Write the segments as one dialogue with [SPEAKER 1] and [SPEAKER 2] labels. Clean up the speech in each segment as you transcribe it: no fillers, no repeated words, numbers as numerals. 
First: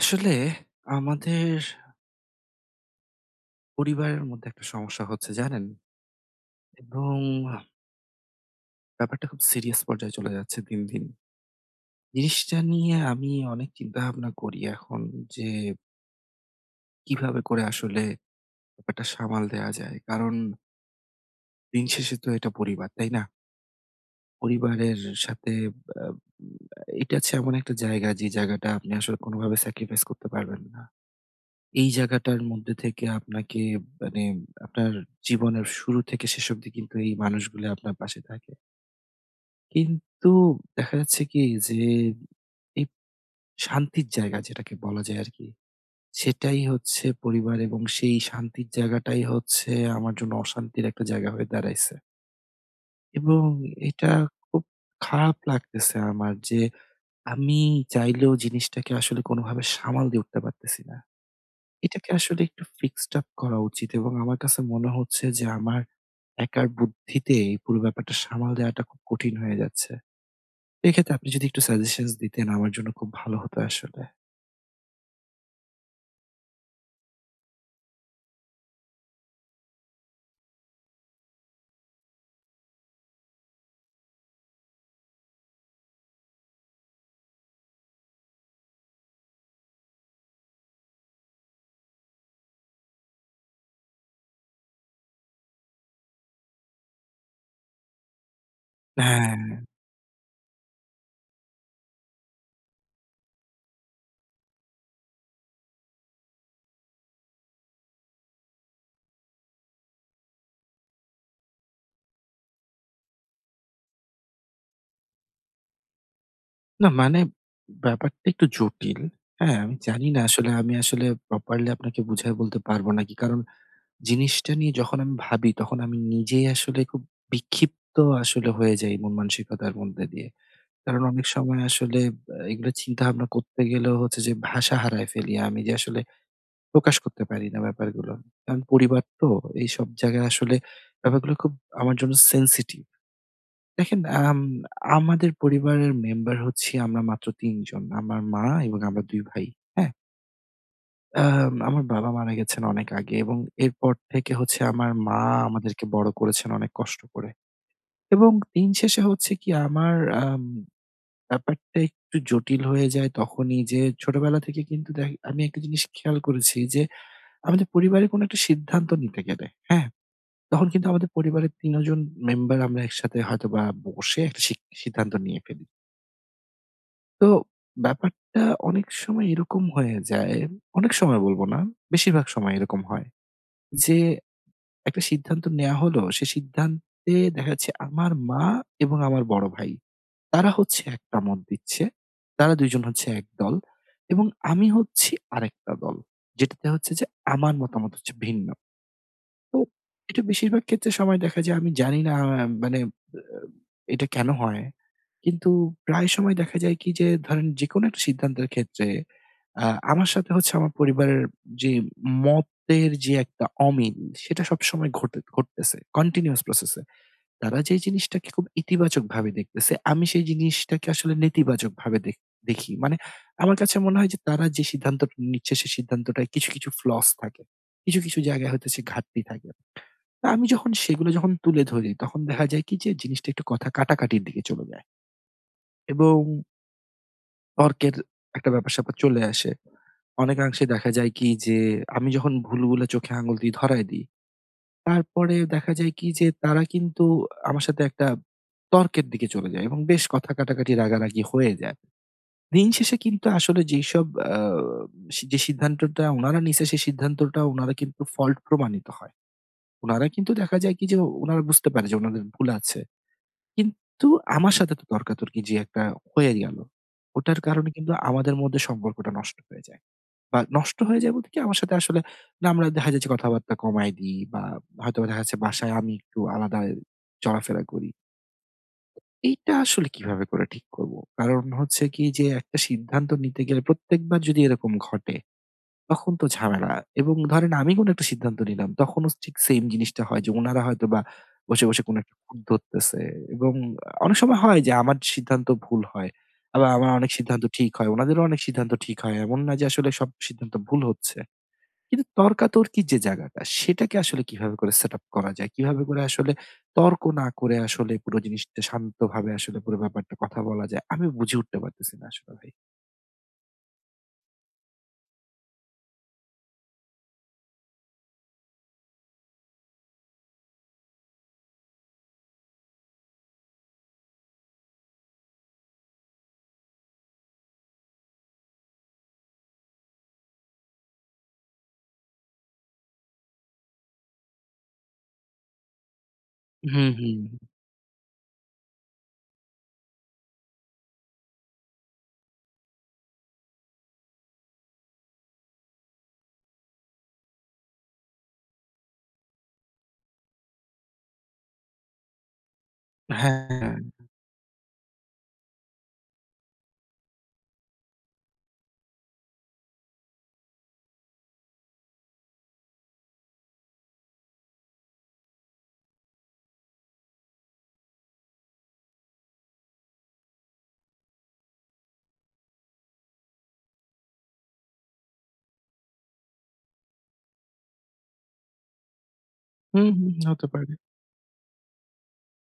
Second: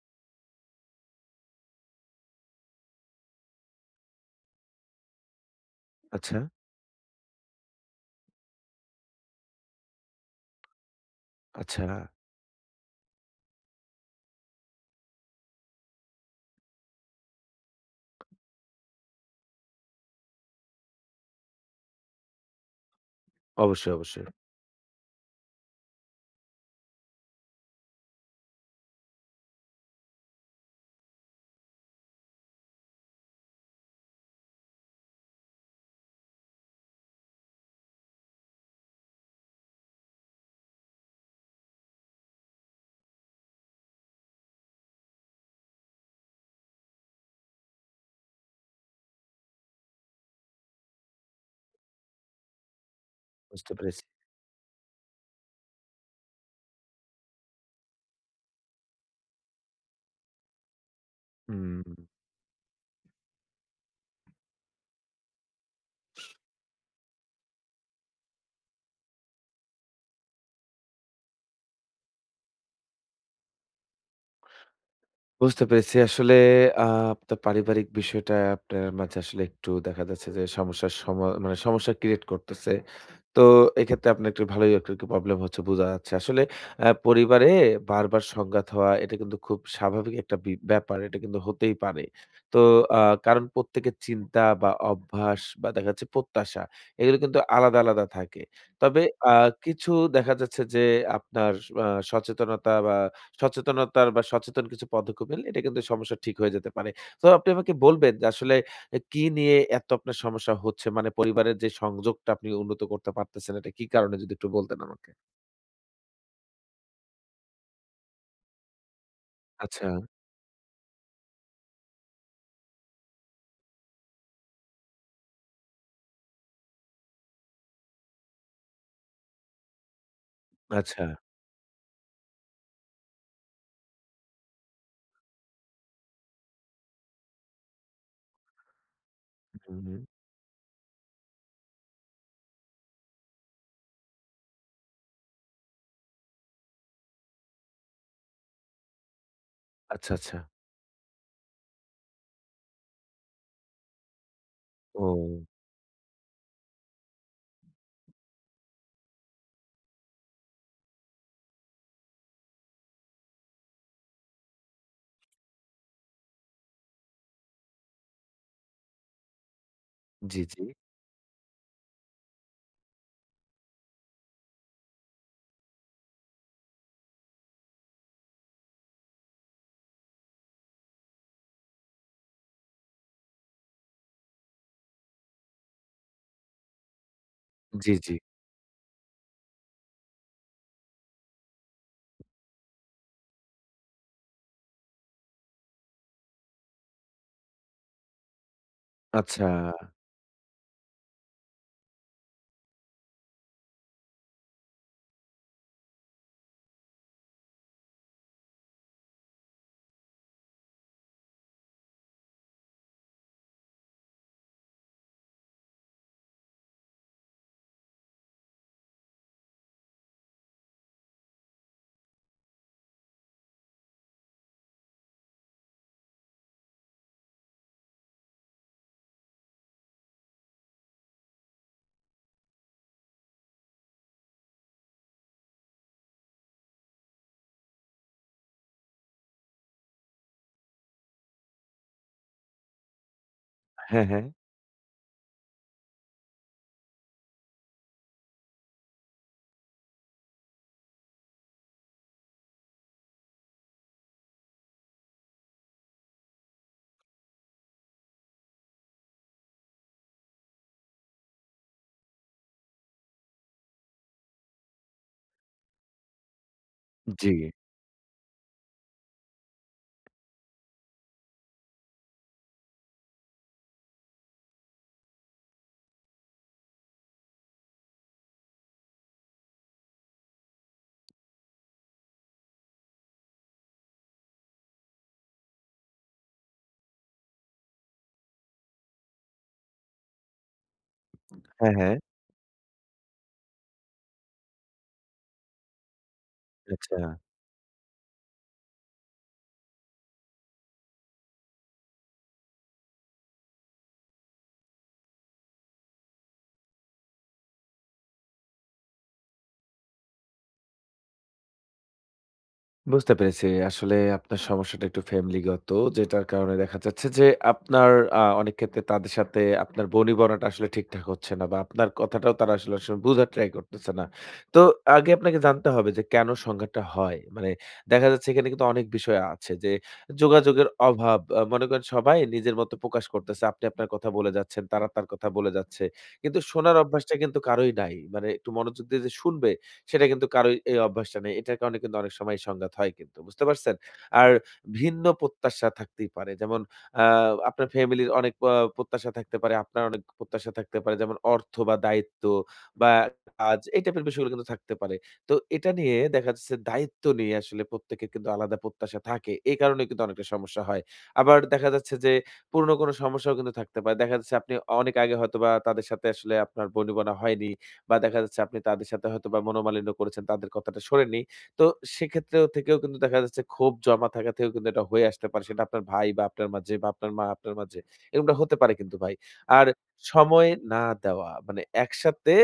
[SPEAKER 1] আসলে আমাদের পরিবারের মধ্যে একটা সমস্যা হচ্ছে জানেন?
[SPEAKER 2] আচ্ছা,
[SPEAKER 1] এবং ব্যাপারটা খুব সিরিয়াস পর্যায়ে চলে যাচ্ছে দিন, দিন।
[SPEAKER 2] আচ্ছা।
[SPEAKER 1] জিনিসটা নিয়ে আমি অনেক চিন্তাভাবনা করি এখন, যে কিভাবে করে আসলে ব্যাপারটা সামাল দেয়া যায়। কারণ দিন শেষে তো এটা পরিবার, তাই না?
[SPEAKER 2] অবশ্যই, অবশ্যই।
[SPEAKER 1] পরিবারের সাথে আ এটা হচ্ছে এমন একটা জায়গা যে জায়গাটা আপনি আসলে কোনোভাবে স্যাক্রিফাইস করতে পারবেন না। এই জায়গাটার মধ্যে থেকে আপনাকে মানে আপনার জীবনের শুরু থেকে শেষ অবধি কিন্তু এই মানুষগুলো আপনার পাশে থাকে। কিন্তু দেখা যাচ্ছে কি যে এই শান্তির জায়গা যেটাকে বলা যায় আরকি, সেটাই হচ্ছে পরিবার, এবং সেই শান্তির জায়গাটাই হচ্ছে আমার জন্য অশান্তির একটা জায়গা হয়ে দাঁড়াইছে। এবং
[SPEAKER 2] বুঝতে পেরেছি।
[SPEAKER 1] এটা খুব খারাপ লাগতেছে আমার, যে আমি চাইলেও জিনিসটাকে আসলে কোনোভাবে সামাল দিয়ে উঠতে পারতেছি না।
[SPEAKER 2] হুম,
[SPEAKER 1] এটাকে আসলে একটু ফিক্সড আপ করা উচিত, এবং আমার কাছে মনে হচ্ছে যে আমার একার বুদ্ধিতে এই পুরো ব্যাপারটা সামাল দেওয়াটা খুব কঠিন হয়ে যাচ্ছে। এক্ষেত্রে আপনি যদি একটু সাজেশনস দিতেন আমার জন্য খুব ভালো হতো আসলে।
[SPEAKER 2] বুঝতে পেরেছি। আসলে আ আপনার পারিবারিক বিষয়টা আপনার মাঝে আসলে একটু দেখা যাচ্ছে যে সমস্যার সমা মানে সমস্যা ক্রিয়েট করতেছে। তো এক্ষেত্রে আপনার একটু ভালোই একটু প্রবলেম হচ্ছে বোঝা যাচ্ছে। আসলে পরিবারে বারবার সংঘাত হওয়া এটা কিন্তু খুব স্বাভাবিক একটা ব্যাপার। এটা কিন্তু হতেই পারে। তো আ কারণ প্রত্যেকের চিন্তা বা অভ্যাস বা দেখা যাচ্ছে প্রত্যাশা এগুলো কিন্তু আলাদা, আলাদা থাকে। তবে আ
[SPEAKER 1] হ্যাঁ,
[SPEAKER 2] কিছু দেখা যাচ্ছে যে আপনার আ সচেতনতা বা সচেতন কিছু পদক্ষেপ নিলে এটা কিন্তু সমস্যা ঠিক হয়ে যেতে পারে। তো আপনি আমাকে বলবেন যে আসলে এ কি নিয়ে এত আপনার সমস্যা হচ্ছে? মানে পরিবারের যে সংযোগটা আপনি উন্নত করতে পারতেছেন, এটা কি কারণে যদি একটু বলতেন আমাকে?
[SPEAKER 1] না মানে ব্যাপারটা একটু জটিল। হ্যাঁ, আমি
[SPEAKER 2] আচ্ছা,
[SPEAKER 1] জানি না আসলে আমি আসলে প্রপারলি আপনাকে বুঝায় বলতে পারব নাকি। কারণ জিনিসটা নিয়ে যখন আমি ভাবি তখন আমি নিজেই আসলে খুব বিক্ষিপ্ত আসলে হয়ে যাই মন মানসিকতার মধ্যে দিয়ে। কারণ
[SPEAKER 2] আচ্ছা।
[SPEAKER 1] অনেক সময় আসলে এগুলো চিন্তাভাবনা করতে গেলেও হচ্ছে যে ভাষা হারায় ফেলি আমি, যে আসলে প্রকাশ করতে পারি না ব্যাপারগুলো। কারণ পরিবার তো
[SPEAKER 2] হুম,
[SPEAKER 1] এইসব
[SPEAKER 2] হুম।
[SPEAKER 1] জায়গায় আসলে ব্যাপারগুলো খুব আমার জন্য সেনসিটিভ। দেখেন, আম আমাদের পরিবারের মেম্বার হচ্ছি আমরা মাত্র ৩ জন। আমার মা এবং আমরা ২ ভাই। হ্যাঁ?
[SPEAKER 2] আচ্ছা, আচ্ছা।
[SPEAKER 1] আমার বাবা মারা গেছেন অনেক আগে, এবং এরপর থেকে হচ্ছে আমার মা
[SPEAKER 2] ও।
[SPEAKER 1] আমাদেরকে বড় করেছেন অনেক কষ্ট করে। এবং দিন শেষে হচ্ছে কি আমার আম ব্যাপারটা একটু জটিল হয়ে যায় তখনই, যে ছোটবেলা থেকে কিন্তু দেখ আমি একটা জিনিস খেয়াল করেছি যে, আমাদের পরিবারে কোনো একটা সিদ্ধান্ত নিতে গেলে, হ্যাঁ?
[SPEAKER 2] জি, জি।
[SPEAKER 1] তখন কিন্তু আমাদের পরিবারের ৩ জন মেম্বার আমরা একসাথে হয়তোবা বসে একটা সিদ্ধান্ত নিয়ে ফেলি। তো ব্যাপারটা অনেক সময় এরকম হয়ে যায়, অনেক সময় বলব না, বেশিরভাগ সময় এরকম হয় যে একটা সিদ্ধান্ত নেয়া হলো, সে সিদ্ধান্তে দেখা যাচ্ছে
[SPEAKER 2] জি,
[SPEAKER 1] আমার
[SPEAKER 2] জি।
[SPEAKER 1] মা এবং আমার বড় ভাই তারা হচ্ছে একটা মত দিচ্ছে। তারা ২ জন হচ্ছে এক দল, এবং আমি হচ্ছি আরেকটা দল। যেটাতে হচ্ছে যে আমার মতামত হচ্ছে ভিন্ন।
[SPEAKER 2] আচ্ছা।
[SPEAKER 1] তো এটা বেশিরভাগ ক্ষেত্রে সময় দেখা যায়, আমি জানি না, মানে আ এটা কেন হয়? কিন্তু প্রায় সময় দেখা যায় কি যে ধরেন যেকোনো একটা সিদ্ধান্তের ক্ষেত্রে আ আমার সাথে হচ্ছে আমার পরিবারের যে মতের যে একটা অমিল, সেটা সবসময় ঘটে ঘটতেছে। কন্টিনিউয়াস প্রসেস এ। তারা যে জিনিসটাকে খুব ইতিবাচকভাবে দেখতেছে, আমি সেই জিনিসটাকে আসলে নেতিবাচকভাবে দেখি। মানে আমার কাছে মনে হয় যে তারা যে সিদ্ধান্তটা নিচ্ছে সে সিদ্ধান্তটায় কিছু, কিছু flaws থাকে। কিছু, কিছু জায়গায় হয়তো সে ঘাটতি থাকে। তা আমি যখন সেগুলো যখন তুলে ধরি তখন দেখা যায় কি যে জিনিসটা একটু কথা কাটাকাটির দিকে চলে যায়, এবং তর্কের একটা ব্যাপার-স্যাপার চলে আসে। অনেকাংশে দেখা যায় কি যে আমি যখন ভুলগুলো চোখে আঙুল দিয়ে ধরায় দিই,
[SPEAKER 2] হ্যাঁ, হ্যাঁ।
[SPEAKER 1] তারপরে দেখা যায় কি যে তারা কিন্তু আমার সাথে একটা তর্কের দিকে চলে যায় এবং বেশ কথা কাটাকাটি রাগারাগি হয়ে যায়। দিন শেষে কিন্তু আসলে যেইসব আ যে সিদ্ধান্তটা উনারা নিছে সেই সিদ্ধান্তটা উনারা কিন্তু ফল্ট প্রমাণিত হয়। উনারা কিন্তু দেখা যায় কি যে উনারা বুঝতে পারে যে উনাদের ভুল আছে। কিন্তু আমার সাথে তো তর্কাতর্কি যে একটা হয়ে গেল।
[SPEAKER 2] জি।
[SPEAKER 1] ওটার কারণে কিন্তু আমাদের মধ্যে সম্পর্কটা নষ্ট হয়ে যায়। বা নষ্ট হয়ে যায় বলতে কি আমার সাথে আসলে না, আমরা দেখা যাচ্ছে কথাবার্তা কমায় দিই বা হয়তোবা দেখা যাচ্ছে বাসায় আমি একটু আলাদা চলাফেরা করি। এইটা আসলে কিভাবে করে ঠিক করব? কারণ হচ্ছে কি যে একটা সিদ্ধান্ত নিতে গেলে প্রত্যেকবার যদি এরকম ঘটে তখন তো ঝামেলা। এবং ধরেন আমি কোনো একটা সিদ্ধান্ত নিলাম তখনও ঠিক সেইম জিনিসটা হয়, যে উনারা হয়তোবা বসে,
[SPEAKER 2] হ্যাঁ,
[SPEAKER 1] বসে
[SPEAKER 2] হ্যাঁ।
[SPEAKER 1] কোনো একটা খুঁত ধরতেছে, এবং অনেক সময় হয় যে আমার সিদ্ধান্ত ভুল হয়। আবার আমার
[SPEAKER 2] আচ্ছা।
[SPEAKER 1] অনেক সিদ্ধান্ত ঠিক হয়। উনাদেরও অনেক সিদ্ধান্ত ঠিক হয়। এমন না যে আসলে সব সিদ্ধান্ত ভুল হচ্ছে। কিন্তু তর্কাতর্কির যে জায়গাটা সেটাকে আসলে কিভাবে করে সেটআপ করা যায়? কিভাবে করে আসলে তর্ক না করে আসলে পুরো জিনিসটা শান্তভাবে আসলে পুরো ব্যাপারটা কথা বলা যায়? আমি বুঝে উঠতে পারতেছি না আসলে ভাই।
[SPEAKER 2] বুঝতে পেরেছি। আসলে আপনার সমস্যাটা একটু ফ্যামিলিগত। যেটার কারণে দেখা যাচ্ছে যে আপনার অনেক ক্ষেত্রে তাদের সাথে আপনার বনিবনাটা আসলে ঠিকঠাক হচ্ছে না বা আপনার কথাটাও তারা আসলে আসলে বুঝার ট্রাই করতেছে না। তো আগে আপনাকে জানতে হবে যে কেন সংঘাতটা হয়? মানে দেখা যাচ্ছে এখানে কিন্তু অনেক বিষয় আছে যে যোগাযোগের অভাব। মনে করেন সবাই নিজের মতো প্রকাশ করতেছে। আপনি আপনার কথা বলে যাচ্ছেন, তারা তার কথা বলে যাচ্ছে। কিন্তু শোনার
[SPEAKER 1] হুম,
[SPEAKER 2] অভ্যাসটা
[SPEAKER 1] হুম।
[SPEAKER 2] কিন্তু কারোই নাই। মানে একটু মনোযোগ দিয়ে যে শুনবে সেটা কিন্তু কারোই এই অভ্যাসটা নেই। এটার কারণে কিন্তু অনেক সময় সংঘাত হয় কিন্তু। বুঝতে পারছেন? আর ভিন্ন প্রত্যাশা থাকতেই পারে। যেমন আ আপনার ফ্যামিলির অনেক প্রত্যাশা থাকতে পারে, আপনার অনেক প্রত্যাশা থাকতে পারে। যেমন অর্থ বা দায়িত্ব বা কাজ
[SPEAKER 1] হ্যাঁ।
[SPEAKER 2] এই টাইপের বিষয়গুলো কিন্তু থাকতে পারে। তো এটা নিয়ে দেখা যাচ্ছে দায়িত্ব নিয়ে আসলে প্রত্যেকের কিন্তু আলাদা প্রত্যাশা থাকে। এই কারণে কিন্তু অনেকটা সমস্যা হয়। আবার দেখা যাচ্ছে যে পুরনো কোনো সমস্যাও কিন্তু থাকতে পারে। দেখা যাচ্ছে আপনি অনেক আগে হয়তোবা তাদের সাথে আসলে আপনার বনিবনা হয়নি। বা দেখা যাচ্ছে আপনি তাদের সাথে হয়তোবা মনোমালিন্য করেছেন, তাদের কথাটা শোনেননি। তো সেক্ষেত্রেও থেকেও কিন্তু দেখা যাচ্ছে ক্ষোভ জমা থাকা থেকেও কিন্তু এটা হয়ে আসতে পারে। সেটা আপনার ভাই বা আপনার মাঝে বা আপনার মা আপনার মাঝে। এরকমটা হতে পারে কিন্তু ভাই। আর
[SPEAKER 1] হুম, হুম, হতে
[SPEAKER 2] সময়
[SPEAKER 1] পারে।
[SPEAKER 2] না দেওয়া মানে একসাথে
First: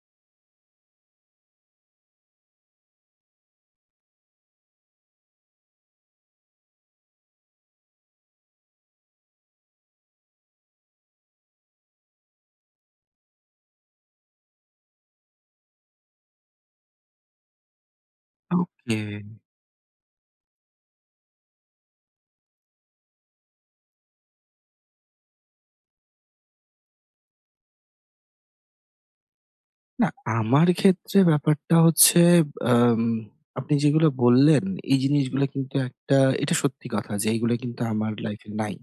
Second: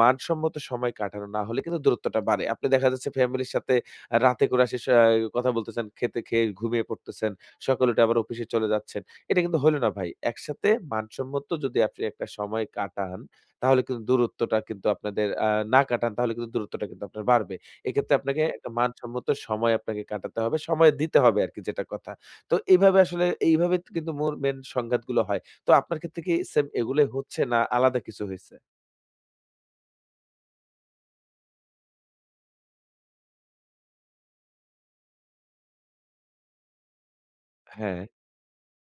[SPEAKER 2] মানসম্মত সময় কাটানো না হলে কিন্তু দূরত্বটা বাড়ে। আপনি দেখা যাচ্ছে ফ্যামিলির সাথে রাতে করে আসে স কথা বলতেছেন, খেতে খেয়ে ঘুমিয়ে পড়তেছেন। সকালে উঠে আবার অফিসে চলে যাচ্ছেন। এটা কিন্তু হইল না ভাই। একসাথে মানসম্মত যদি আপনি একটা সময় কাটান তাহলে কিন্তু দূরত্বটা কিন্তু আপনাদের না কাটান তাহলে কিন্তু দূরত্বটা কিন্তু আপনার বাড়বে। এক্ষেত্রে আপনাকে একটা
[SPEAKER 1] ওকে।
[SPEAKER 2] মানসম্মত সময় আপনাকে কাটাতে হবে। সময় দিতে হবে আরকি যেটা কথা। তো এইভাবে কিন্তু মূল মেইন সংঘাতগুলো হয়। তো আপনার ক্ষেত্রে কি সেম এগুলোই হচ্ছে না আলাদা কিছু হইছে?
[SPEAKER 1] না, আমার ক্ষেত্রে ব্যাপারটা হচ্ছে আম আপনি যেগুলো বললেন এই জিনিসগুলো কিন্তু একটা, এটা সত্যি কথা যে এইগুলো কিন্তু
[SPEAKER 2] হ্যাঁ।
[SPEAKER 1] আমার লাইফে নাই।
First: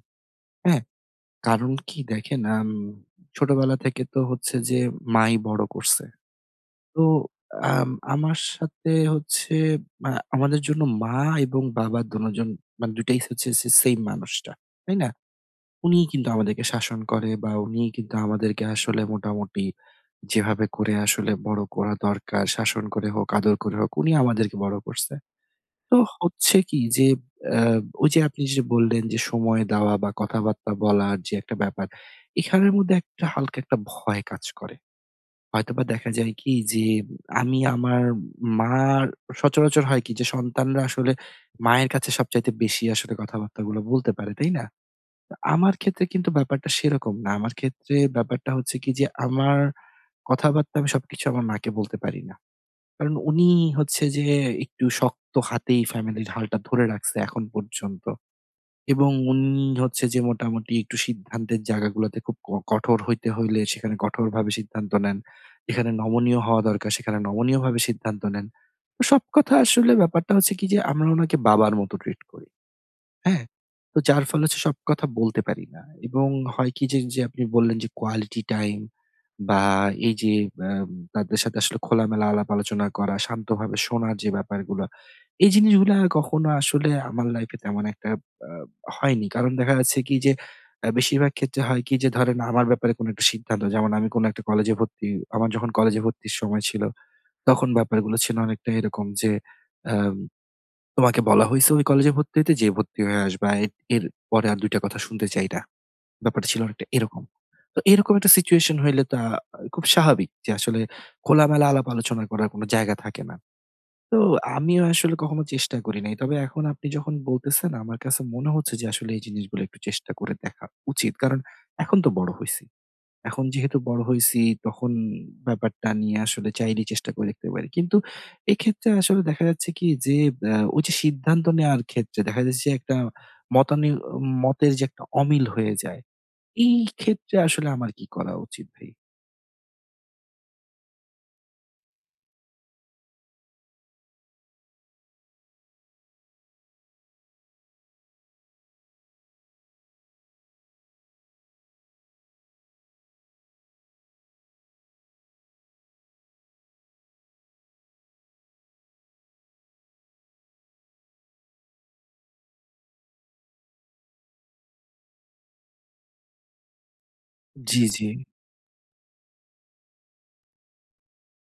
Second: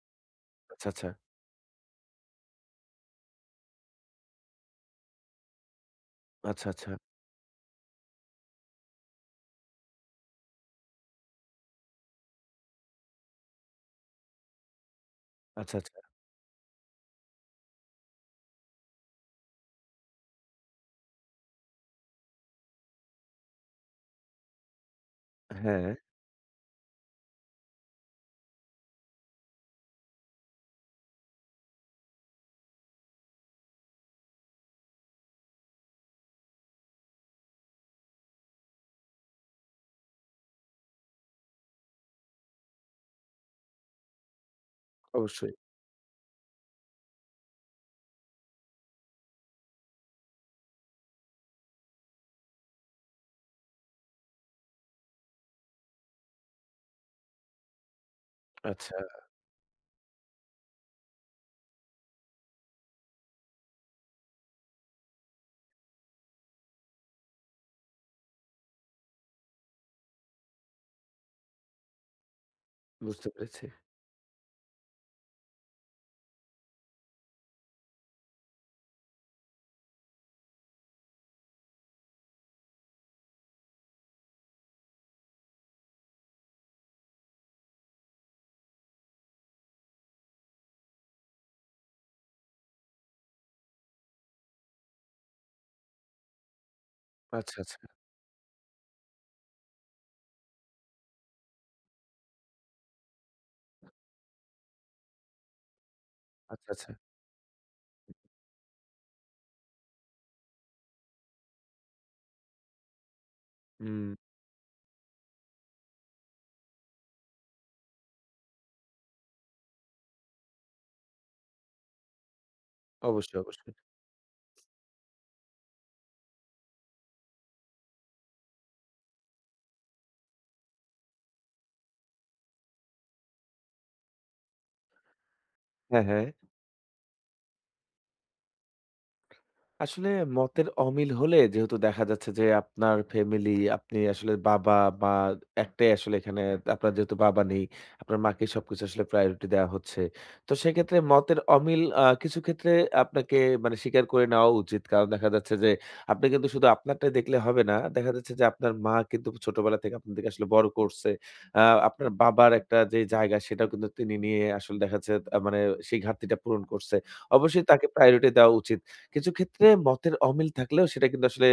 [SPEAKER 1] হ্যাঁ?
[SPEAKER 2] আচ্ছা, আচ্ছা।
[SPEAKER 1] কারণ কি দেখেন, ছোটবেলা থেকে তো হচ্ছে যে মাই বড় করছে।
[SPEAKER 2] আচ্ছা, আচ্ছা।
[SPEAKER 1] তো আম আমার সাথে হচ্ছে আ আমাদের জন্য মা এবং বাবা দোনোজন মানে ২ টাই হচ্ছে সে সেইম মানুষটা। তাই না?
[SPEAKER 2] আচ্ছা, আচ্ছা।
[SPEAKER 1] উনিই কিন্তু আমাদেরকে শাসন করে বা উনিই কিন্তু আমাদেরকে আসলে মোটামুটি যেভাবে করে আসলে বড় করা দরকার, শাসন করে হোক, আদর করে হোক, উনি আমাদেরকে বড় করছে।
[SPEAKER 2] হ্যাঁ,
[SPEAKER 1] তো হচ্ছে কি যে আ ওই যে আপনি যে বললেন যে সময় দেওয়া বা কথাবার্তা বলার যে একটা ব্যাপার, এখানের মধ্যে একটা হালকা একটা ভয় কাজ করে। হয়তোবা দেখা যায় কি যে আমি আমার মার সচরাচর হয় কি যে সন্তানরা আসলে মায়ের কাছে সবচাইতে বেশি আসলে কথাবার্তাগুলো বলতে পারে, তাই না? তো
[SPEAKER 2] অবশ্যই।
[SPEAKER 1] আমার ক্ষেত্রে কিন্তু ব্যাপারটা সেরকম না। আমার ক্ষেত্রে ব্যাপারটা হচ্ছে কি যে আমার কথাবার্তা আমি সবকিছু আমার মাকে বলতে পারি না। কারণ উনি হচ্ছে যে একটু শক্ত হাতেই ফ্যামিলির হালটা ধরে রাখছে এখন পর্যন্ত।
[SPEAKER 2] আচ্ছা,
[SPEAKER 1] এবং উনি হচ্ছে যে মোটামুটি একটু সিদ্ধান্তের জায়গাগুলোতে খুব কঠোর হইতে হইলে সেখানে কঠোরভাবে সিদ্ধান্ত নেন। যেখানে নমনীয় হওয়া দরকার সেখানে নমনীয়ভাবে সিদ্ধান্ত নেন। তো সব কথা আসলে ব্যাপারটা হচ্ছে কি যে আমরা উনাকে বাবার মতো ট্রিট করি।
[SPEAKER 2] বুঝতে
[SPEAKER 1] হ্যাঁ?
[SPEAKER 2] পেরেছি।
[SPEAKER 1] তো যার ফলে হচ্ছে সব কথা বলতে পারি না, এবং হয় কি যে, যে আপনি বললেন যে কোয়ালিটি টাইম বা এই যে আম তাদের সাথে আসলে খোলামেলা আলাপ আলোচনা করা, শান্তভাবে শোনার যে ব্যাপারগুলা, এই জিনিসগুলা কখনো আসলে আমার লাইফে তেমন একটা আ হয়নি। কারণ দেখা যাচ্ছে কি যে বেশিরভাগ ক্ষেত্রে হয় কি যে ধরেন আমার ব্যাপারে কোনো একটা সিদ্ধান্ত, যেমন আমি কোনো একটা কলেজে ভর্তি আমার যখন কলেজে ভর্তির সময় ছিল,
[SPEAKER 2] আচ্ছা,
[SPEAKER 1] তখন
[SPEAKER 2] আচ্ছা।
[SPEAKER 1] ব্যাপারগুলো ছিল অনেকটা এরকম যে আম তোমাকে বলা হইছে ওই কলেজে ভর্তি হইতে, যেয়ে ভর্তি হয়ে আসবা। এর এর পরে আর ২ টা কথা শুনতে চাই না। ব্যাপারটা ছিল
[SPEAKER 2] আচ্ছা,
[SPEAKER 1] অনেকটা
[SPEAKER 2] আচ্ছা।
[SPEAKER 1] এরকম। তো এরকম একটা সিচুয়েশন হইলে তো খুব স্বাভাবিক যে আসলে খোলামেলা আলাপ আলোচনা করার কোনো জায়গা থাকে না।
[SPEAKER 2] হুম,
[SPEAKER 1] তো আমিও আসলে কখনো চেষ্টা করি নাই। তবে এখন আপনি যখন বলতেছেন আমার কাছে মনে হচ্ছে যে আসলে এই জিনিসগুলো একটু চেষ্টা করে দেখা উচিত। কারণ এখন তো বড় হইছি।
[SPEAKER 2] অবশ্যই,
[SPEAKER 1] এখন
[SPEAKER 2] অবশ্যই।
[SPEAKER 1] যেহেতু বড় হইছি তখন ব্যাপারটা নিয়ে আসলে চাইলেই চেষ্টা করে দেখতে পারি। কিন্তু এক্ষেত্রে আসলে দেখা যাচ্ছে কি যে ওই যে সিদ্ধান্ত নেওয়ার ক্ষেত্রে দেখা যাচ্ছে যে একটা মতানি মতের যে একটা অমিল হয়ে যায়।
[SPEAKER 2] হ্যাঁ, হ্যাঁ।
[SPEAKER 1] এই ক্ষেত্রে আসলে আমার কি করা উচিত ভাই?
[SPEAKER 2] আসলে মতের অমিল হলে যেহেতু দেখা যাচ্ছে যে আপনার ফ্যামিলি আপনি আসলে বাবা মা একটাই আসলে এখানে আপনার যেহেতু বাবা নেই আপনার মাকে সবকিছু আসলে প্রায়োরিটি দেওয়া হচ্ছে, তো সেক্ষেত্রে মতের অমিল কিছু ক্ষেত্রে আপনাকে মানে স্বীকার করে নেওয়া উচিত কারণ দেখা যাচ্ছে যে আপনি কিন্তু শুধু আপনারটাই দেখলে হবে না, দেখা যাচ্ছে যে আপনার মা কিন্তু ছোটবেলা থেকে আপনাদেরকে আসলে বড় করছে। আপনার বাবার একটা যে জায়গা সেটাও কিন্তু তিনি নিয়ে আসলে দেখা যাচ্ছে মানে সেই ঘাটতিটা পূরণ করছে। অবশ্যই
[SPEAKER 1] জি,
[SPEAKER 2] তাকে
[SPEAKER 1] জি।
[SPEAKER 2] প্রায়োরিটি দেওয়া উচিত। কিছু ক্ষেত্রে মতের অমিল থাকলেও সেটা কিন্তু আসলে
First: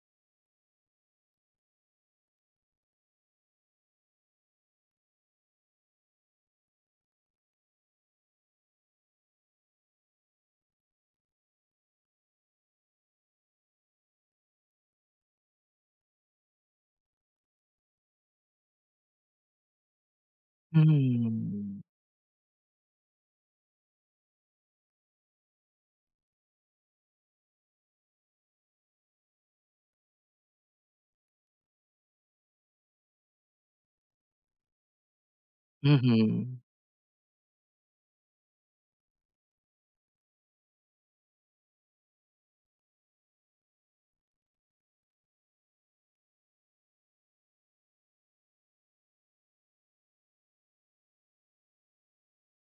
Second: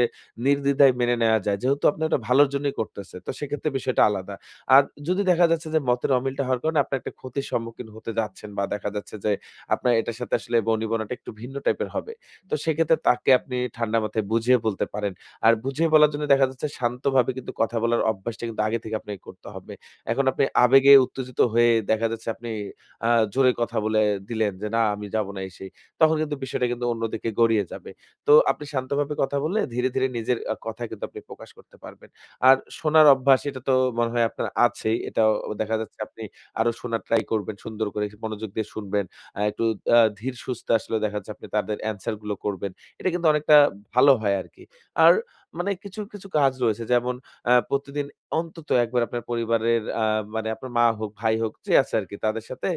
[SPEAKER 2] নির্দ্বিধায় মেনে নেওয়া যায়। যেহেতু আপনি ওটা ভালোর জন্যই করতেছে। তো সেক্ষেত্রে বিষয়টা আলাদা। আর যদি দেখা যাচ্ছে যে মতের অমিলটা হওয়ার কারণে আপনি একটা ক্ষতির সম্মুখীন হতে যাচ্ছেন বা দেখা যাচ্ছে যে আপনার এটার সাথে আসলে বনিবনাটা একটু ভিন্ন টাইপের হবে। তো সেক্ষেত্রে তাকে আপনি ঠান্ডা মাথায় বুঝিয়ে বলতে পারেন। আর বুঝিয়ে বলার জন্য দেখা যাচ্ছে শান্তভাবে কিন্তু কথা বলার অভ্যাসটা কিন্তু আগে থেকে আপনাকে করতে হবে। এখন আপনি আবেগে
[SPEAKER 1] হুম,
[SPEAKER 2] উত্তেজিত হয়ে দেখা যাচ্ছে আপনি আ জোরে কথা বলে দিলেন যে, "না আমি যাবো না" এই সেই। তখন কিন্তু বিষয়টা কিন্তু অন্যদিকে গড়িয়ে যাবে। তো আপনি শান্তভাবে কথা বললে ধীরে, ধীরে নিজের কথা কিন্তু আপনি প্রকাশ করতে পারবেন। আর শোনার অভ্যাস এটা তো মনে হয় আপনার আছেই। এটাও দেখা
[SPEAKER 1] হু,
[SPEAKER 2] যাচ্ছে
[SPEAKER 1] হুম।
[SPEAKER 2] আপনি আরো শোনার ট্রাই করবেন। সুন্দর করে একটু মনোযোগ দিয়ে শুনবেন। একটু ধীর সুস্থে আসলে দেখা যাচ্ছে আপনি তাদের অ্যান্সার গুলো করবেন। এটা কিন্তু অনেকটা ভালো হয় আরকি। আর মানে কিছু কাজ রয়েছে যেমন প্রতিদিন অন্তত একবার আপনার পরিবারের মানে আপনার মা হোক, ভাই হোক যে আছে আরকি তাদের সাথে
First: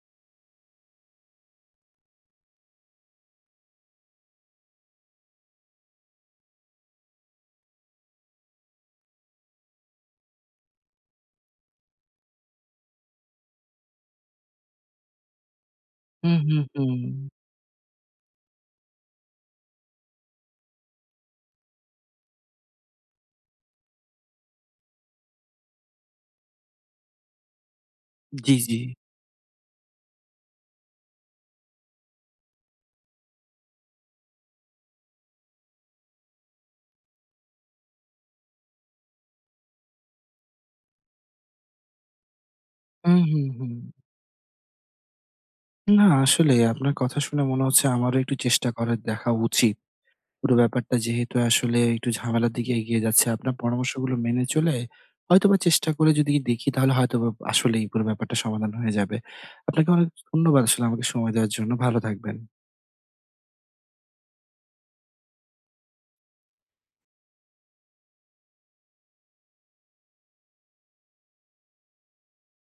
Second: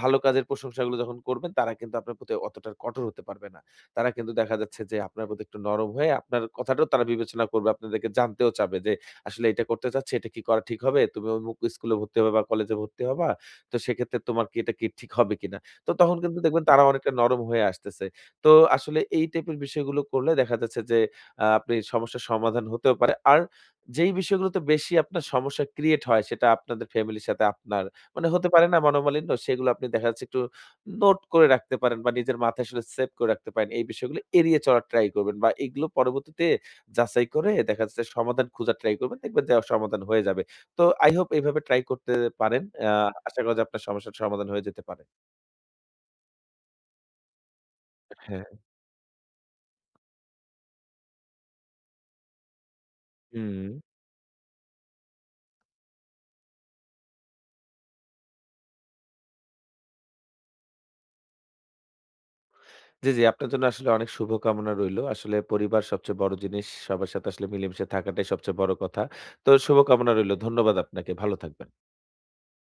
[SPEAKER 2] ভালো কাজের প্রশংসাগুলো যখন করবেন, তারা কিন্তু আপনার প্রতি অতটা কঠোর হতে পারবে না। তারা কিন্তু দেখা যাচ্ছে যে আপনার প্রতি একটু নরম হয়ে আপনার কথাটাও তারা বিবেচনা করবে। আপনাদেরকে জানতেও চাবে যে, "আসলে এটা করতে চাচ্ছি, এটা কি করা ঠিক হবে? তুমি অমুক স্কুলে ভর্তি হবা বা কলেজে ভর্তি হবা। তো সেক্ষেত্রে তোমার কি এটা কি ঠিক হবে কিনা?" তো তখন
[SPEAKER 1] হু,
[SPEAKER 2] কিন্তু
[SPEAKER 1] হু,
[SPEAKER 2] দেখবেন তারা
[SPEAKER 1] হুম।
[SPEAKER 2] অনেকটা নরম হয়ে আসতেছে। তো এই টাইপের বিষয়গুলো করলে দেখা যাচ্ছে যে, আপনি সমস্যার সমাধান হতেও পারে। আর যেই বিষয়গুলোতে বেশি আপনার সমস্যা ক্রিয়েট হয়, সেটা আপনাদের ফ্যামিলির সাথে আপনার। মানে হতে
[SPEAKER 1] জি,
[SPEAKER 2] পারে
[SPEAKER 1] জি।
[SPEAKER 2] না মনোমালিন্য? সেগুলো আপনি দেখা যাচ্ছে একটু নোট করে রাখতে পারেন বা নিজের মাথায় আসলে সেভ করে রাখতে পারেন। এই বিষয়গুলো এড়িয়ে চলার ট্রাই করবেন বা এগুলো পরবর্তীতে যাচাই করে দেখা যাচ্ছে সমাধান খোঁজার ট্রাই করবেন। দেখবেন যে সমাধান হয়ে যাবে। তো I hope এইভাবে ট্রাই করতে পারেন। আ
[SPEAKER 1] হু, হু,
[SPEAKER 2] আশা করা যায়
[SPEAKER 1] হুম।
[SPEAKER 2] আপনার সমস্যার সমাধান হয়ে যেতে পারে।
[SPEAKER 1] না আসলে আপনার কথা শুনে মনে হচ্ছে আমারও একটু
[SPEAKER 2] হ্যাঁ।
[SPEAKER 1] চেষ্টা করে দেখা উচিত। পুরো ব্যাপারটা যেহেতু আসলে একটু ঝামেলার দিকে এগিয়ে যাচ্ছে, আপনার
[SPEAKER 2] হুম।
[SPEAKER 1] পরামর্শগুলো মেনে চলে হয়তোবা চেষ্টা করে যদি দেখি তাহলে হয়তোবা আসলেই পুরো ব্যাপারটা সমাধান হয়ে যাবে। আপনাকে অনেক ধন্যবাদ আসলে আমাকে সময় দেওয়ার জন্য। ভালো থাকবেন।
[SPEAKER 2] জি, জি। আপনার জন্য আসলে অনেক শুভকামনা রইলো। আসলে পরিবার সবচেয়ে বড় জিনিস। সবার সাথে আসলে মিলেমিশে থাকাটাই সবচেয়ে বড় কথা। তো শুভকামনা রইলো। ধন্যবাদ আপনাকে। ভালো থাকবেন।